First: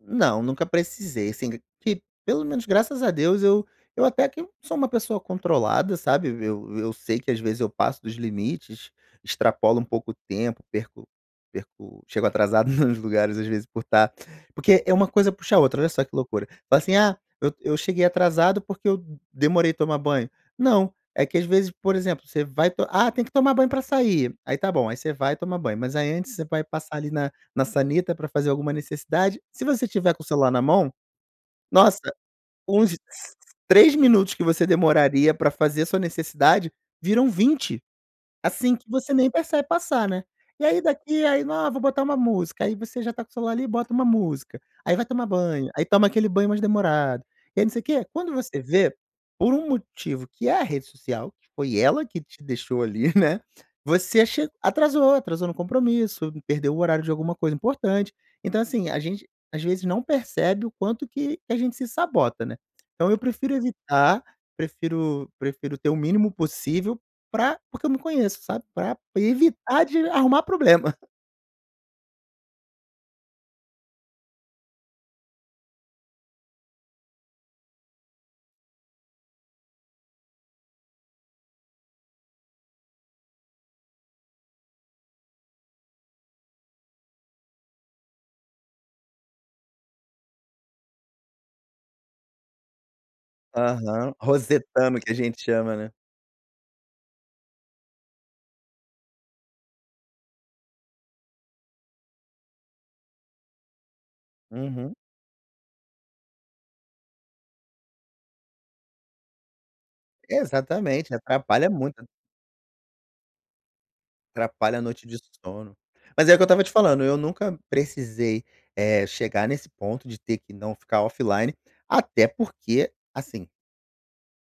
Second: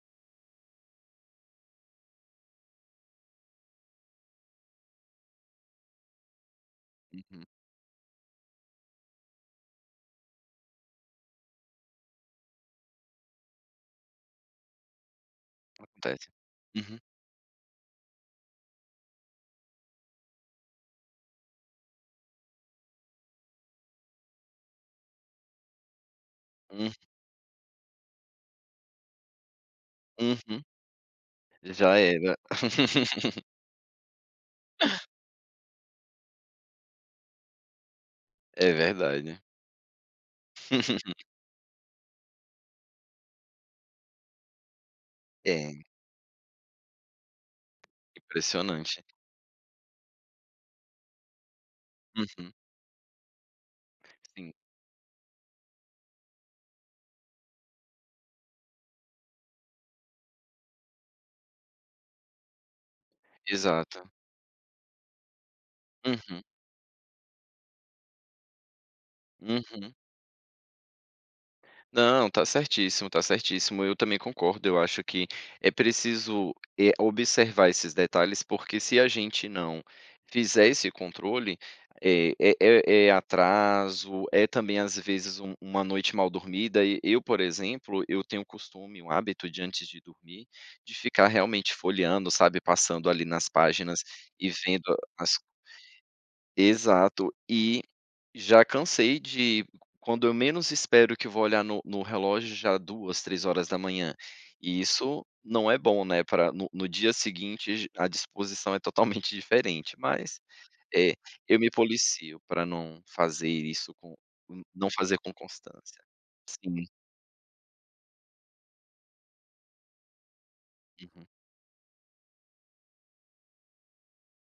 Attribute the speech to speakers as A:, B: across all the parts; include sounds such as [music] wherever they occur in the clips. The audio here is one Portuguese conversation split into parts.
A: Não, nunca precisei, assim, q que, pelo menos, graças a Deus, eu eu até que eu sou uma pessoa controlada, sabe, eu eu sei que, às
B: Uhum.
A: vezes, eu passo dos limites, extrapolo um pouco o tempo, perco perco chego atrasado nos lugares, às vezes, por estar porque é uma coisa puxa a outra, olha só que
B: Acontece,
A: loucura, então, assim,
B: uhum.
A: "Ah, eu eu cheguei atrasado, porque eu demorei tomar banho.", não, é que às vezes, por exemplo, você vai to "Ah, tem que tomar banho pra sair.", aí tá bom, aí você vai tomar banho, mas aí antes você vai
B: Hum.
A: passar ali na na sanita pra fazer alguma necessidade. Se você estiver com o celular na
B: Uhum,
A: mão,
B: já
A: nossa,
B: era.
A: uns s
B: [laughs]
A: 3 minutos que você
B: [coughs]
A: demoraria pra fazer a sua necessidade, viram 20,
B: É
A: assim que você nem
B: verdade.
A: percebe passar, né, e aí
B: [chuckles]
A: daqui aí "Não ah vou botar uma música.", aí você já tá com o celular ali e bota uma música, aí vai tomar banho, aí
B: É.
A: toma aquele banho mais demorado, e aí não sei quê, quando você vê,
B: Impressionante.
A: por um motivo que é a rede social que foi ela que te
B: Uhum.
A: deixou ali, né, você che
B: Sim.
A: atrasou, atrasou no compromisso, perdeu o horário de alguma coisa importante. Então, assim, a gente, às vezes, não percebe o quanto que que a gente se sabota, né. Então eu prefiro
B: Exato.
A: evitar, prefiro prefiro ter o mínimo
B: Uhum.
A: possível pra porque eu me conheço, sabe, pra evitar
B: Uhum.
A: de arrumar problema.
B: Não, tá certíssimo, tá certíssimo. Eu também concordo, eu acho que é preciso, eh, observar esses detalhes, porque se a gente não fizer esse controle, é é é é atraso, é também, às vezes, um uma noite mal dormida e eu, por exemplo, eu tenho o costume, o hábito de antes de dormir, de ficar realmente folheando, sabe, passando ali nas páginas
A: Aham,
B: e vendo
A: Rosetama que a
B: as
A: gente chama, né.
B: Exato, e já cansei de qu quando eu menos espero que vou olhar no no relógio já 2, 3 e
A: Uhum.
B: isso não é bom, né, pra no no dia seguinte j à disposição é totalmente diferente, mas,
A: Exatamente,
B: eh, eu me
A: atrapalha muito.
B: policio pra não fazer isso com, n
A: Atrapalha a
B: não
A: noite de
B: fazer com
A: sono,
B: constância,
A: mas é o eu estava te
B: sim.
A: falando, eu nunca precisei, eh, chegar nesse ponto de ter que não ficar
B: Uhum.
A: offline, até porque, assim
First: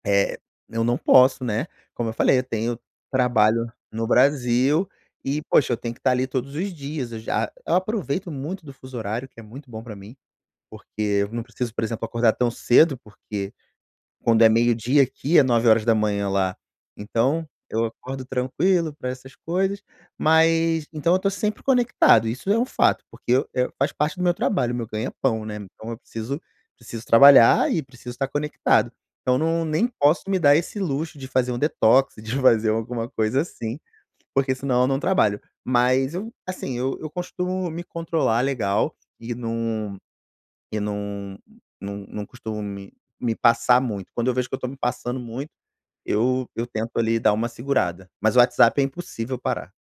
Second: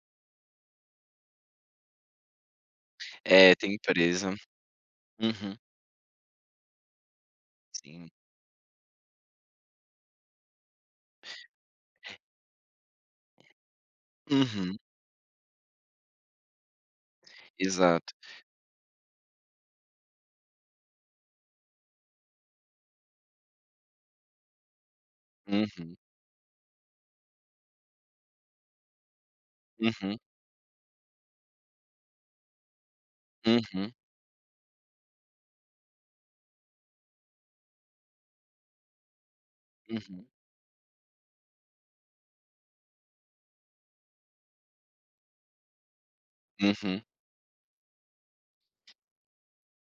A: eh, eu não posso, né, como eu falei eu tenho
B: É,
A: trabalho
B: tem
A: no
B: empresa,
A: Brasil e
B: uhum.
A: poxa eu tenho que estar ali todos os dias, eu já eu
B: Sim.
A: aproveito muito do fuso horário que é muito bom pra mim, porque eu não preciso, por exemplo, acordar tão cedo, porque, quando é
B: Uhum.
A: meio-dia aqui é 9h lá. Então eu
B: Exato.
A: acordo tranquilo pra essas coisas, mas então eu tô sempre conectado, isso é um fato porque, eh, eu, faz parte do meu trabalho, o meu ganha pão, né. Então,
B: Uhum.
A: eu preciso preciso trabalhar e preciso estar conectado, então, não nem
B: Uhum.
A: posso me dar esse luxo de fazer um detox, de fazer alguma coisa assim,
B: Uhum.
A: porque senão eu não trabalho, mas eu, assim, eu costumo me controlar legal e não
B: Uhum.
A: e não não não costumo me me passar muito. Quando eu vejo que eu estou me passando muito, eu eu tento
B: Uhum.
A: ali dar uma segurada, mas o WhatsApp é impossível parar.